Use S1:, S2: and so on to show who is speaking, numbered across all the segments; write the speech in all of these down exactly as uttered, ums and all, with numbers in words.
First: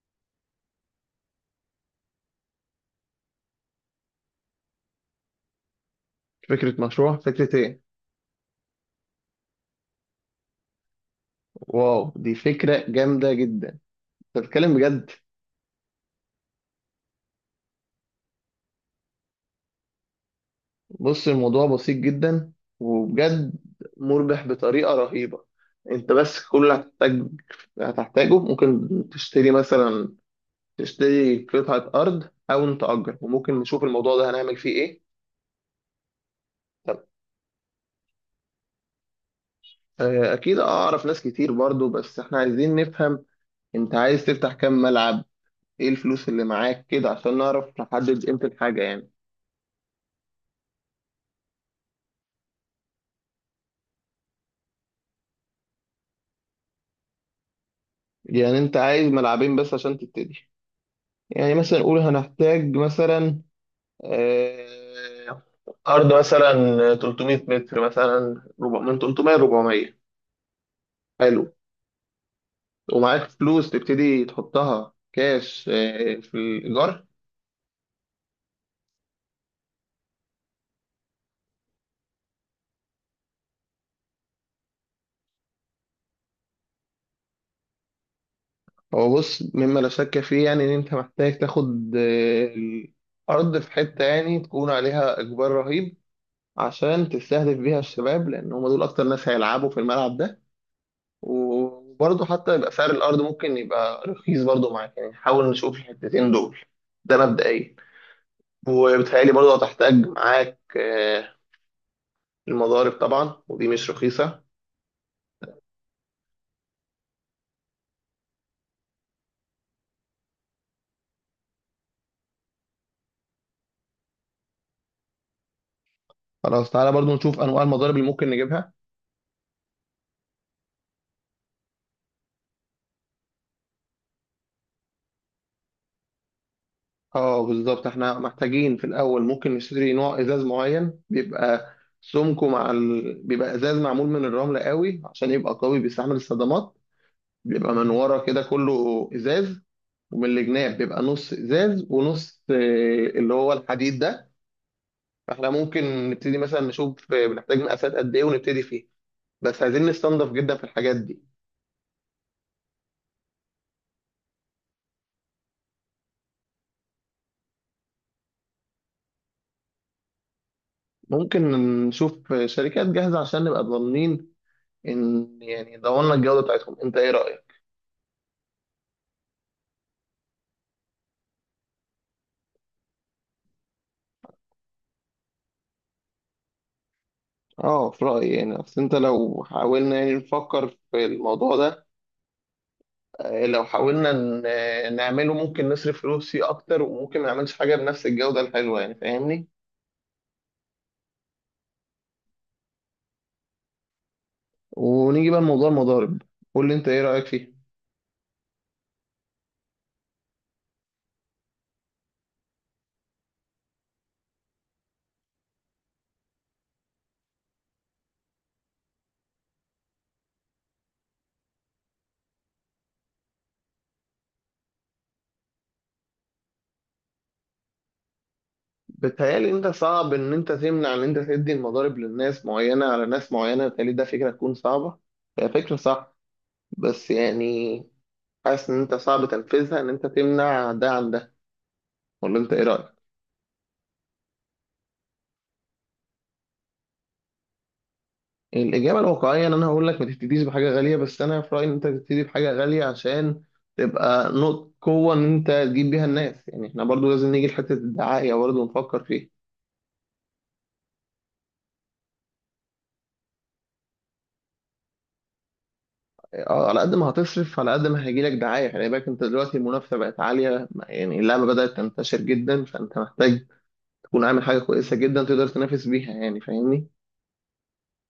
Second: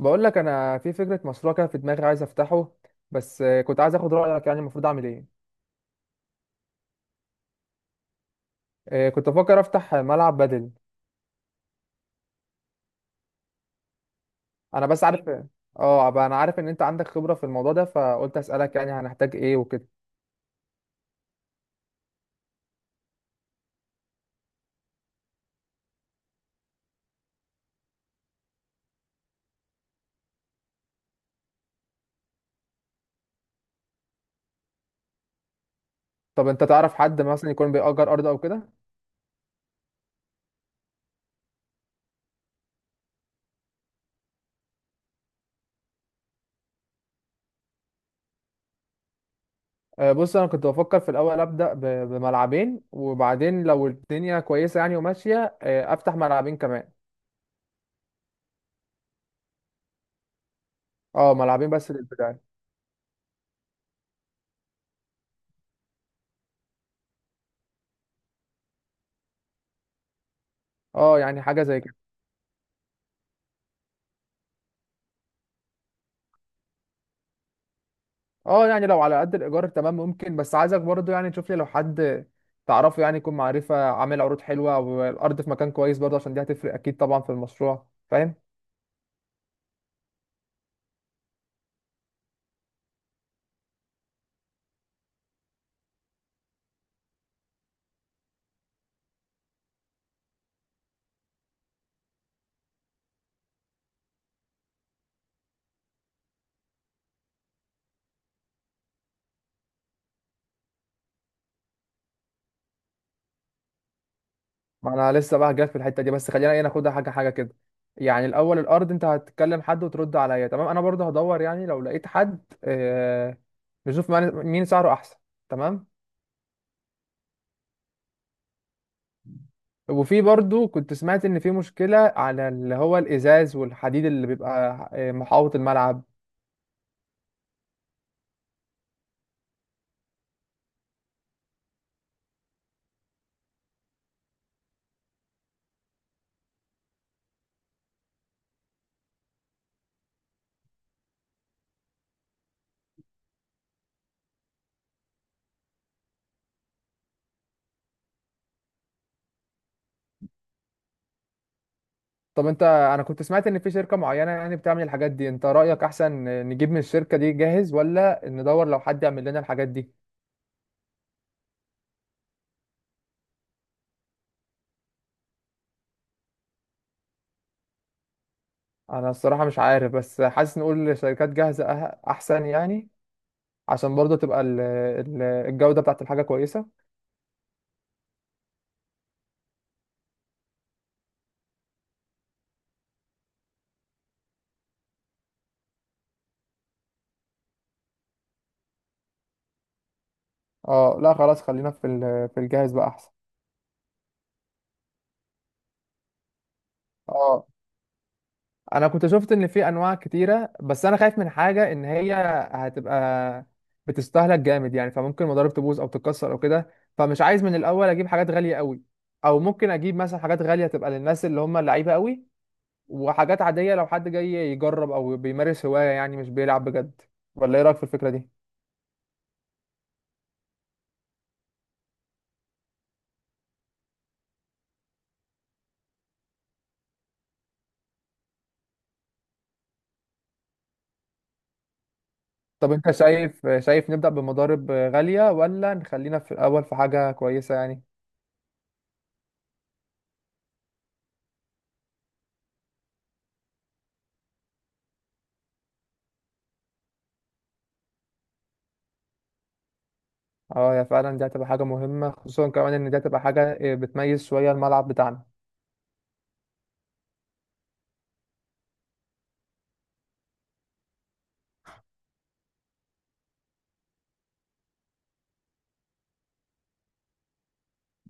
S1: بقول لك انا في فكره مشروع كده في دماغي عايز افتحه. بس آه، كنت عايز اخد رايك، يعني المفروض اعمل ايه؟
S2: فكرة مشروع، فكرة ايه؟
S1: آه، كنت بفكر افتح ملعب بدل.
S2: واو، دي فكرة جامدة جدا. انت بتتكلم
S1: انا بس
S2: بجد؟
S1: عارف. اه بقى انا عارف ان انت عندك خبره في الموضوع ده، فقلت اسالك يعني هنحتاج ايه وكده.
S2: بص، الموضوع بسيط جدا وبجد مربح بطريقة رهيبة. انت بس كل اللي هتحتاج هتحتاجه ممكن تشتري مثلا، تشتري قطعة أرض أو نتأجر، وممكن نشوف الموضوع ده هنعمل فيه ايه.
S1: طب انت تعرف
S2: طب
S1: حد مثلا يكون بيأجر ارض او كده؟
S2: آه، أكيد أعرف ناس كتير برضو، بس احنا عايزين نفهم انت عايز تفتح كام ملعب، ايه الفلوس اللي معاك كده عشان نعرف نحدد قيمة الحاجة يعني.
S1: آه، بص انا كنت بفكر في الاول ابدا ب- بملعبين، وبعدين لو الدنيا كويسه يعني وماشيه، آه، افتح ملعبين كمان.
S2: يعني انت عايز ملعبين بس عشان تبتدي؟
S1: اه
S2: يعني
S1: ملعبين
S2: مثلا
S1: بس
S2: نقول
S1: للبدايه.
S2: هنحتاج مثلا آه، أرض مثلا ثلاثمية متر مثلا، ربع- من ثلاثمية ل اربعمية.
S1: اه يعني
S2: حلو.
S1: حاجه زي كده.
S2: ومعاك فلوس تبتدي تحطها كاش آه، في الإيجار.
S1: اه يعني لو على قد الايجار تمام، ممكن. بس عايزك برضو يعني تشوف لي لو حد تعرفه، يعني يكون معرفة، عامل عروض حلوة والارض في مكان كويس برضو، عشان دي هتفرق اكيد طبعا في المشروع، فاهم.
S2: هو بص، مما لا شك فيه يعني إن أنت محتاج تاخد آه، الأرض في حتة يعني تكون عليها إجبار رهيب، عشان تستهدف بيها الشباب، لأن هم دول أكتر ناس هيلعبوا في الملعب ده. وبرضه حتى يبقى سعر الأرض ممكن يبقى رخيص برضه معاك، يعني حاول نشوف الحتتين دول. ده مبدئيا. وبتهيألي برضه هتحتاج معاك آه، المضارب طبعا، ودي مش رخيصة.
S1: ما انا لسه بقى جاي في الحتة دي، بس خلينا ايه ناخدها حاجة حاجة كده. يعني الاول الارض، انت هتكلم حد وترد عليا، تمام، انا برضو هدور يعني لو لقيت حد آه، نشوف مين مين سعره احسن. تمام.
S2: خلاص، تعالى برضه نشوف أنواع المضارب اللي ممكن نجيبها.
S1: وفي برضو كنت سمعت ان في مشكلة على اللي هو الازاز والحديد اللي بيبقى آه، محاوط الملعب.
S2: اه بالظبط، احنا محتاجين في الأول ممكن نشتري نوع إزاز معين بيبقى سمكه مع ال... بيبقى إزاز معمول من الرمل قوي، عشان يبقى قوي بيستحمل الصدمات. بيبقى من ورا كده كله إزاز، ومن الجناب بيبقى نص ازاز ونص آه، اللي هو الحديد ده. فاحنا ممكن نبتدي مثلا نشوف آه، بنحتاج مقاسات قد ايه ونبتدي فيه، بس عايزين نستنضف جدا في الحاجات دي.
S1: طب انت، انا كنت سمعت ان في شركة معينة يعني بتعمل الحاجات دي، انت رأيك احسن نجيب من الشركة دي جاهز، ولا ندور لو حد يعمل لنا الحاجات دي؟
S2: ممكن نشوف آه، شركات جاهزة عشان نبقى ضامنين ان يعني ضمننا الجودة بتاعتهم. انت ايه رأيك؟
S1: انا الصراحة مش عارف، بس حاسس نقول شركات جاهزة اه- احسن يعني، عشان برضه تبقى ال- ال- الجودة بتاعت الحاجة كويسة.
S2: اه، في رأيي يعني اصل انت، لو حاولنا يعني نفكر في الموضوع ده آه، لو حاولنا ن- آه، نعمله ممكن نصرف فلوس فيه اكتر، وممكن ما نعملش حاجة بنفس الجودة الحلوة، يعني فاهمني؟
S1: اه لا خلاص، خلينا في ال- في الجاهز بقى احسن.
S2: ونيجي بقى لموضوع المضارب. قول لي انت ايه رأيك
S1: اه
S2: فيه؟
S1: انا كنت شفت ان في انواع كتيره، بس انا خايف من حاجه ان هي هتبقى بتستهلك جامد، يعني فممكن المضارب تبوظ او تتكسر او كده، فمش عايز من الاول اجيب حاجات غاليه قوي. او ممكن اجيب مثلا حاجات غاليه تبقى للناس اللي هم اللعيبه قوي، وحاجات عاديه لو حد جاي يجرب او بيمارس هوايه، يعني مش بيلعب بجد. ولا ايه رايك في الفكره دي؟
S2: بتهيألي انت صعب ان انت تمنع ان انت تدي المضارب للناس معينة على ناس معينة، بتهيألي ده فكرة تكون صعبة. هي فكرة صح بس يعني حاسس ان انت صعب تنفيذها، ان انت تمنع ده عن ده. ولا انت ايه
S1: طب انت
S2: رأيك؟
S1: شايف، شايف نبدا بمضارب غاليه، ولا نخلينا في الاول في حاجه كويسه يعني؟
S2: الإجابة الواقعية ان انا هقول لك ما تبتديش بحاجة غالية، بس انا في رأيي ان انت تبتدي بحاجة غالية عشان تبقى نقطة قوة ان انت تجيب بيها الناس. يعني احنا برضو لازم نيجي لحتة الدعاية برضو نفكر فيها.
S1: اه يا فعلا، دي هتبقى حاجه مهمه، خصوصا كمان ان دي هتبقى حاجه آه، بتميز شويه الملعب بتاعنا.
S2: اه، على قد ما هتصرف على قد ما هيجيلك دعاية. خلي بالك انت دلوقتي المنافسة بقت عالية، يعني اللعبة بدأت تنتشر جدا، فانت محتاج تكون عامل حاجة كويسة جدا تقدر تنافس بيها يعني، فاهمني.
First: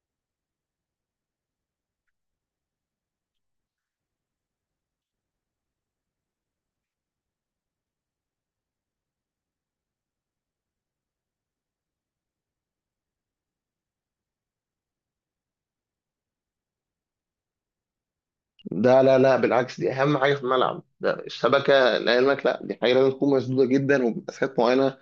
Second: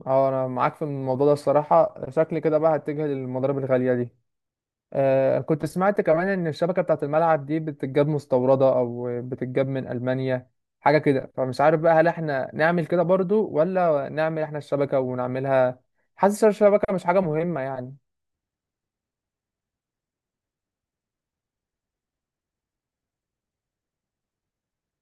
S1: اه انا معاك في الموضوع ده، الصراحه شكلي كده بقى هتجه للمضارب الغاليه دي. آه كنت سمعت كمان ان الشبكه بتاعه الملعب دي بتتجاب مستورده او بتتجاب من المانيا، حاجه كده، فمش عارف بقى هل احنا نعمل كده برضو، ولا نعمل احنا الشبكه ونعملها. حاسس الشبكه مش حاجه مهمه يعني.
S2: ده لا، لا، بالعكس، دي اهم حاجة في الملعب ده الشبكة. لعلمك لا، دي حاجة لازم تكون مسدودة جدا وبمسافات معينة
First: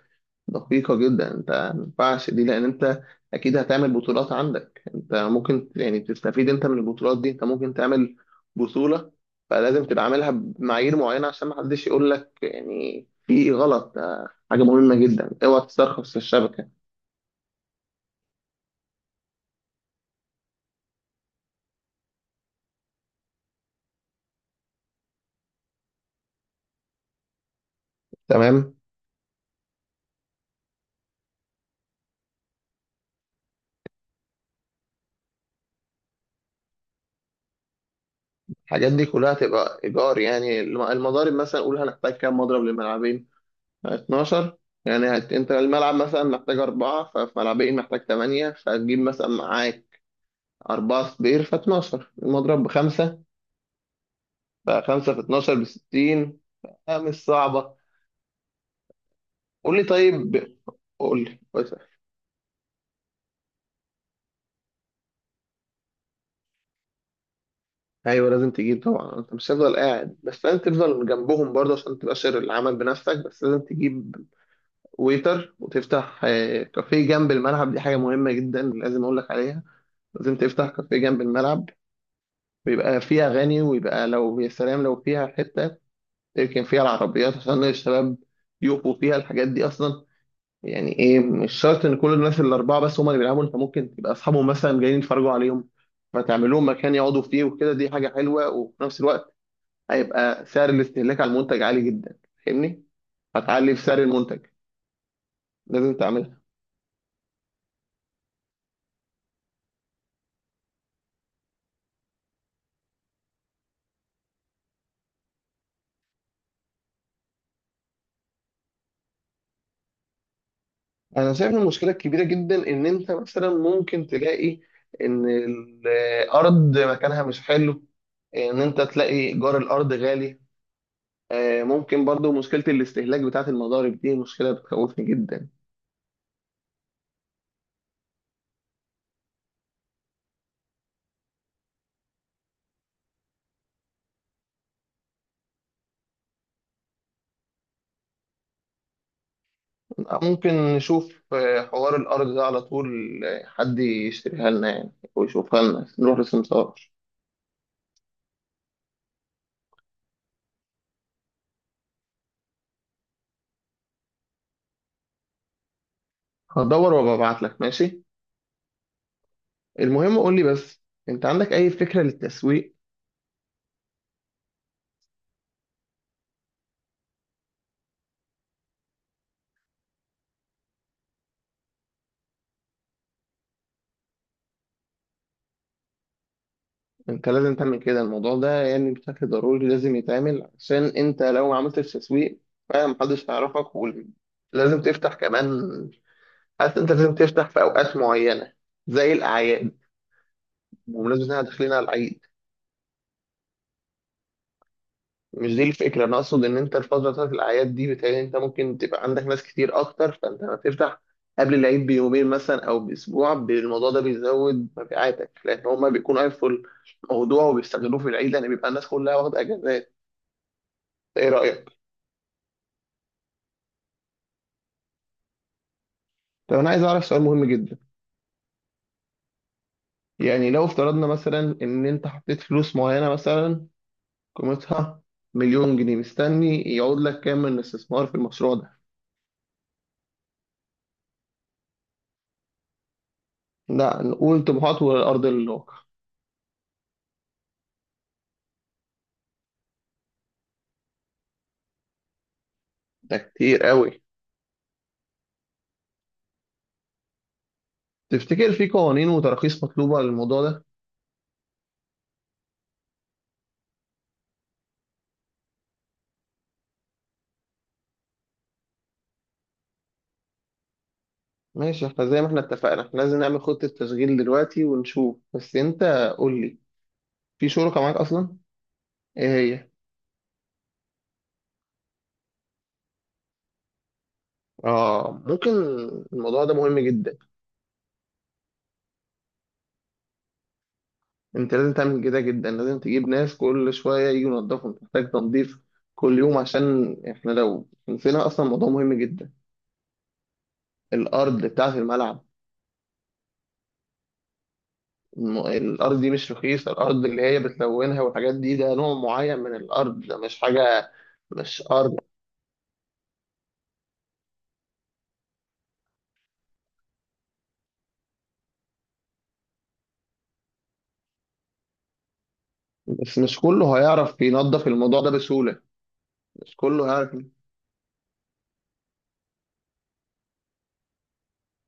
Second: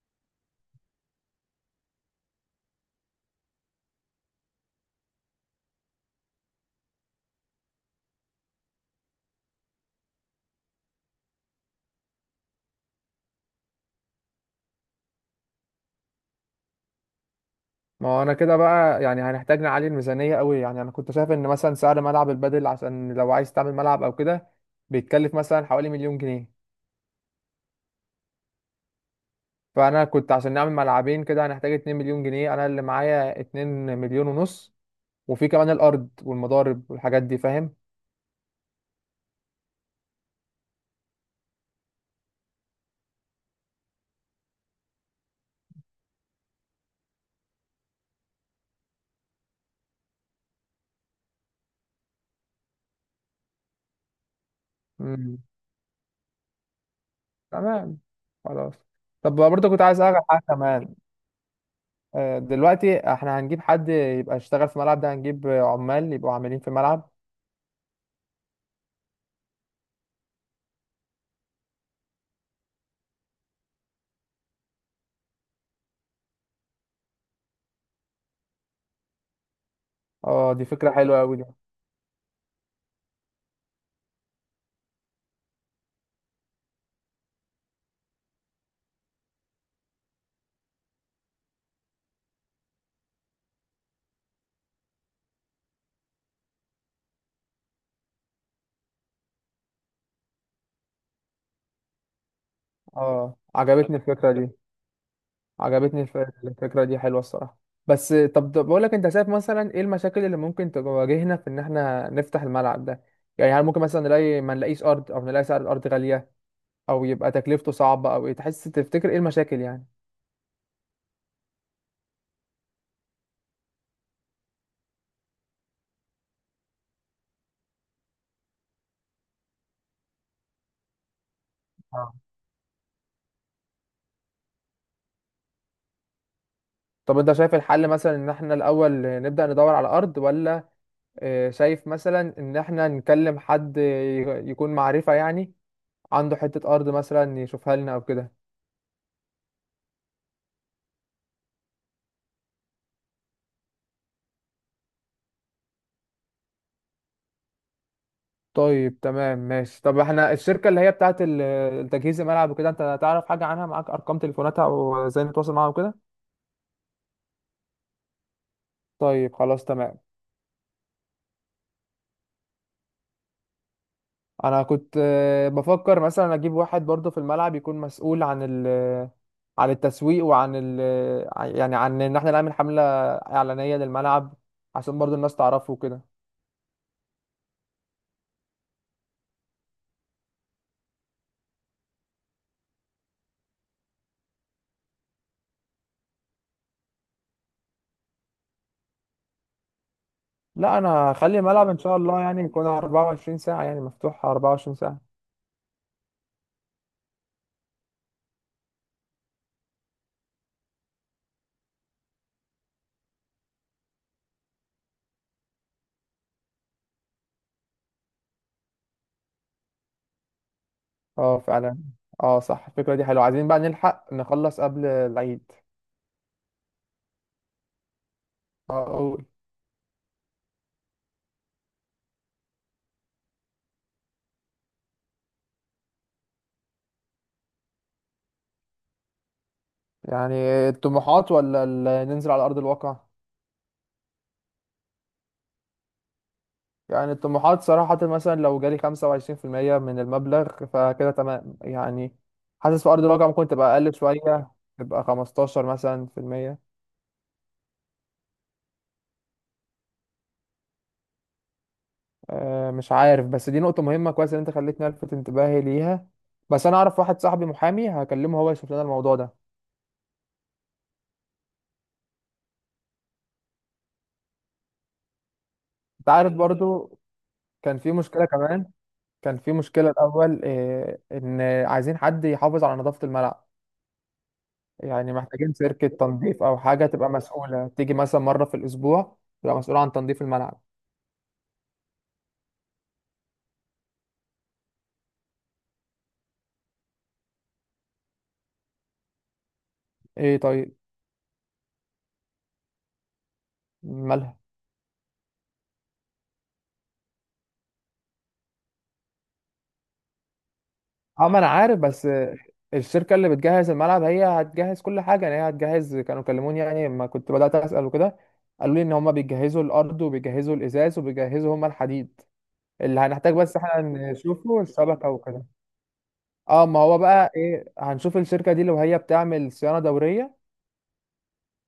S2: دقيقة جدا. انت ما ينفعش دي، لان انت اكيد هتعمل بطولات عندك، انت ممكن يعني تستفيد انت من البطولات دي، انت ممكن تعمل بطولة. فلازم تبقى عاملها بمعايير معينة عشان ما حدش يقول لك يعني في غلط. ده حاجة مهمة جدا، اوعى تسترخص في الشبكة.
S1: ما هو انا كده بقى يعني هنحتاج نعلي الميزانيه قوي. يعني انا كنت شايف ان مثلا سعر ملعب البادل، عشان لو عايز تعمل ملعب او كده، بيتكلف مثلا حوالي مليون جنيه.
S2: تمام.
S1: فانا كنت عشان نعمل ملعبين كده هنحتاج 2 مليون جنيه، انا اللي معايا 2 مليون ونص. وفي كمان الارض والمضارب والحاجات دي، فاهم.
S2: الحاجات دي كلها تبقى ايجار يعني. الم- المضارب مثلا، قول هنحتاج كام مضرب للملعبين. اثنا عشر. يعني هت- انت الملعب مثلا محتاج أربعة، ففي ملعبين محتاج تمانية. فهتجيب مثلا معاك أربعة صبير في اتناشر المضروب بخمسة، بقى خمسة في
S1: مم.
S2: اتناشر بستين. آه، مش صعبة.
S1: تمام. خلاص. طب برضه
S2: قول
S1: كنت
S2: لي
S1: عايز اعرف حاجه
S2: طيب،
S1: كمان.
S2: قول لي بس-
S1: آه، دلوقتي احنا هنجيب حد يبقى يشتغل في الملعب ده، هنجيب عمال يبقوا عاملين في الملعب.
S2: أيوة، لازم تجيب طبعا. أنت مش هتفضل قاعد بس، لازم تفضل جنبهم برضه عشان تبقى شر العمل بنفسك، بس لازم تجيب ويتر، وتفتح آه، كافيه جنب الملعب. دي حاجة مهمة جدا لازم أقول لك عليها. لازم
S1: اه دي
S2: تفتح
S1: فكره
S2: كافيه
S1: حلوه
S2: جنب
S1: قوي دي.
S2: الملعب، ويبقى فيه أغاني، ويبقى لو يا سلام لو فيها حتة تركن فيها العربيات عشان الشباب يقفوا فيها الحاجات دي أصلا. يعني ايه، مش شرط ان كل الناس الاربعه بس هم اللي بيلعبوا، انت ممكن تبقى اصحابهم مثلا جايين يتفرجوا عليهم، فتعمل لهم مكان يقعدوا فيه وكده. دي حاجه حلوه، وفي نفس الوقت هيبقى سعر الاستهلاك على المنتج عالي جدا، فاهمني.
S1: اه
S2: هتعلي في
S1: عجبتني
S2: سعر
S1: الفكره
S2: المنتج.
S1: دي.
S2: لازم
S1: عجبتني الف-
S2: تعملها.
S1: الفكرة دي حلوة الصراحة. بس طب، طب بقول لك، انت شايف مثلا ايه المشاكل اللي ممكن تواجهنا في ان احنا نفتح الملعب ده؟ يعني هل ممكن مثلا نلاقي ما نلاقيش ارض، او نلاقي سعر الارض غالية، او يبقى تكلفته صعبة، او ايه تحس تفتكر ايه المشاكل يعني؟
S2: انا شايف إن المشكله الكبيره جدا ان انت مثلا ممكن تلاقي ان الارض مكانها مش حلو، ان انت تلاقي ايجار الارض غالي. آه، ممكن
S1: آه.
S2: برضو مشكله الاستهلاك بتاعه المضارب دي مشكله بتخوفني جدا.
S1: طب انت شايف الحل مثلا ان احنا الاول نبدأ ندور على ارض، ولا اه، شايف مثلا ان احنا نكلم حد ي- يكون معرفة يعني، عنده حتة ارض مثلا يشوفها لنا او كده؟
S2: ممكن نشوف آه، حوار الأرض ده على طول، آه، حد يشتريها لنا يعني ويشوفها لنا، نروح للسمسار.
S1: طيب تمام ماشي. طب احنا الشركة اللي هي بتاعت ال- التجهيز الملعب وكده، انت تعرف حاجة عنها؟ معاك ارقام تليفوناتها وازاي نتواصل معاها وكده؟
S2: هدور وببعت لك، ماشي.
S1: طيب خلاص تمام.
S2: المهم قول لي بس، أنت عندك أي فكرة للتسويق؟
S1: انا كنت آه، بفكر مثلا اجيب واحد برضه في الملعب يكون مسؤول عن ال، عن التسويق، وعن ال، يعني عن ان احنا نعمل حملة اعلانية للملعب، عشان برضه الناس تعرفه وكده.
S2: أنت لازم تعمل كده، الموضوع ده يعني بشكل ضروري لازم يتعمل، عشان أنت لو ما عملتش تسويق فعلا محدش هيعرفك. ولازم تفتح كمان، حاسس أنت لازم تفتح في أوقات معينة زي الأعياد.
S1: لا انا
S2: بمناسبة إن
S1: هخلي
S2: إحنا
S1: الملعب
S2: داخلين
S1: ان
S2: على
S1: شاء
S2: العيد،
S1: الله يعني يكون أربعة وعشرين ساعة، يعني مفتوح أربعة وعشرين ساعة.
S2: مش دي الفكرة، أنا أقصد إن أنت الفترة بتاعت الأعياد دي بتهيألي أنت ممكن تبقى عندك ناس كتير أكتر، فأنت لما تفتح قبل العيد بيومين مثلا أو بأسبوع ب- الموضوع ده بيزود مبيعاتك، لأن هما بيكونوا عارفوا الموضوع وبيستغلوه في العيد، لأن بيبقى الناس كلها واخدة أجازات. إيه
S1: اه
S2: رأيك؟
S1: فعلا. اه صح، الفكرة دي حلوة، عايزين بقى نلحق نخلص قبل العيد.
S2: طب أنا عايز أعرف سؤال مهم جدا.
S1: أقول.
S2: يعني لو افترضنا مثلا إن أنت حطيت فلوس معينة مثلا، قيمتها مليون جنيه، مستني يعود لك كام من الاستثمار في المشروع ده؟
S1: يعني الطموحات ولا ال- ننزل على أرض الواقع؟
S2: لا، نقول طموحات والأرض الواقع.
S1: يعني الطموحات صراحة مثلا لو جالي خمسة وعشرين في المية من المبلغ فكده تمام يعني. حاسس في أرض
S2: ده
S1: الواقع ممكن
S2: كتير
S1: تبقى أقل
S2: قوي.
S1: شوية، تبقى خمستاشر مثلا في المية.
S2: تفتكر في قوانين وتراخيص مطلوبة للموضوع ده؟
S1: أه مش عارف، بس دي نقطة مهمة، كويس إن أنت خليتني ألفت انتباهي ليها. بس أنا أعرف واحد صاحبي محامي، هكلمه هو يشوف لنا الموضوع ده.
S2: ماشي، احنا زي ما احنا اتفقنا احنا لازم نعمل خطة تشغيل دلوقتي ونشوف. بس انت
S1: أنت عارف
S2: قول لي،
S1: برضو
S2: في
S1: كان
S2: شركة
S1: في
S2: معاك
S1: مشكلة
S2: اصلا؟
S1: كمان.
S2: ايه؟
S1: كان في
S2: هي؟
S1: مشكلة الأول، إيه إن عايزين حد يحافظ على نظافة الملعب. يعني
S2: اه، ممكن.
S1: محتاجين شركة تنظيف
S2: الموضوع ده
S1: أو
S2: مهم
S1: حاجة تبقى
S2: جدا.
S1: مسؤولة، تيجي مثلا مرة في الأسبوع، تبقى مسؤولة عن تنظيف الملعب.
S2: انت لازم تعمل كده جدا، لازم تجيب ناس كل شوية يجوا ينضفوا، انت محتاج تنظيف كل يوم، عشان احنا لو نسينا اصلا موضوع مهم جدا.
S1: إيه طيب.
S2: الارض بتاعة الملعب.
S1: مالها؟
S2: الم- الارض دي مش رخيصة، الارض اللي هي بتلونها والحاجات دي، ده نوع معين من الارض، ده مش حاجة،
S1: أه ما أنا
S2: مش
S1: عارف،
S2: ارض.
S1: بس الشركة اللي بتجهز الملعب هي هتجهز كل حاجة. يعني هي هتجهز، كانوا كلموني يعني لما كنت بدأت أسأل وكده، قالوا لي إن هما بيجهزوا الأرض وبيجهزوا الإزاز وبيجهزوا هما الحديد. اللي
S2: بس
S1: هنحتاج
S2: مش
S1: بس
S2: كله
S1: إحنا
S2: هيعرف
S1: نشوفه
S2: ينظف الموضوع
S1: الشبكة
S2: ده
S1: وكده.
S2: بسهولة، مش
S1: أه ما
S2: كله
S1: هو
S2: هيعرف.
S1: بقى إيه، هنشوف الشركة دي لو هي بتعمل صيانة دورية،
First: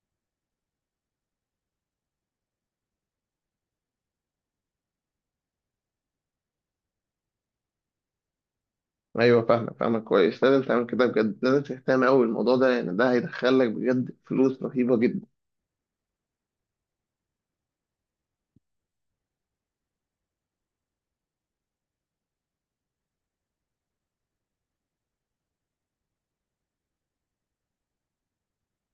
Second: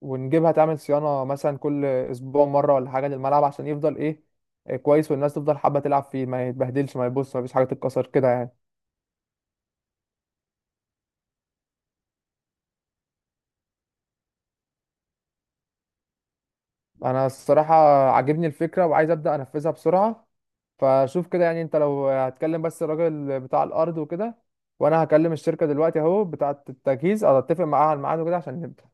S1: ونجيبها تعمل صيانة مثلا كل أسبوع مرة ولا حاجة للملعب عشان يفضل إيه، إيه كويس، والناس تفضل حابة تلعب فيه، ما يتبهدلش، ما يبص، ما فيش حاجة تتكسر كده يعني.
S2: أيوه فاهمك، فاهمك كويس. لازم تعمل كده بجد، لازم تهتم أوي بالموضوع ده، لأن ده هيدخلك بجد فلوس رهيبة جدا.
S1: أنا الصراحة عاجبني الفكرة وعايز أبدأ أنفذها بسرعة، فشوف كده يعني. أنت لو هتكلم بس الراجل بتاع الأرض وكده، وأنا هكلم الشركة دلوقتي أهو بتاعة التجهيز، أو أتفق معاها على الميعاد وكده عشان نبدأ.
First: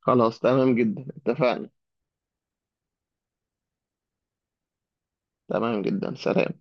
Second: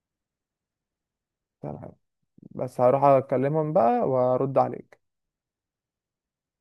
S2: خلاص، تمام جدا، اتفقنا.
S1: تمام، بس هروح أكلمهم بقى وأرد عليك.
S2: تمام جدا، سلام.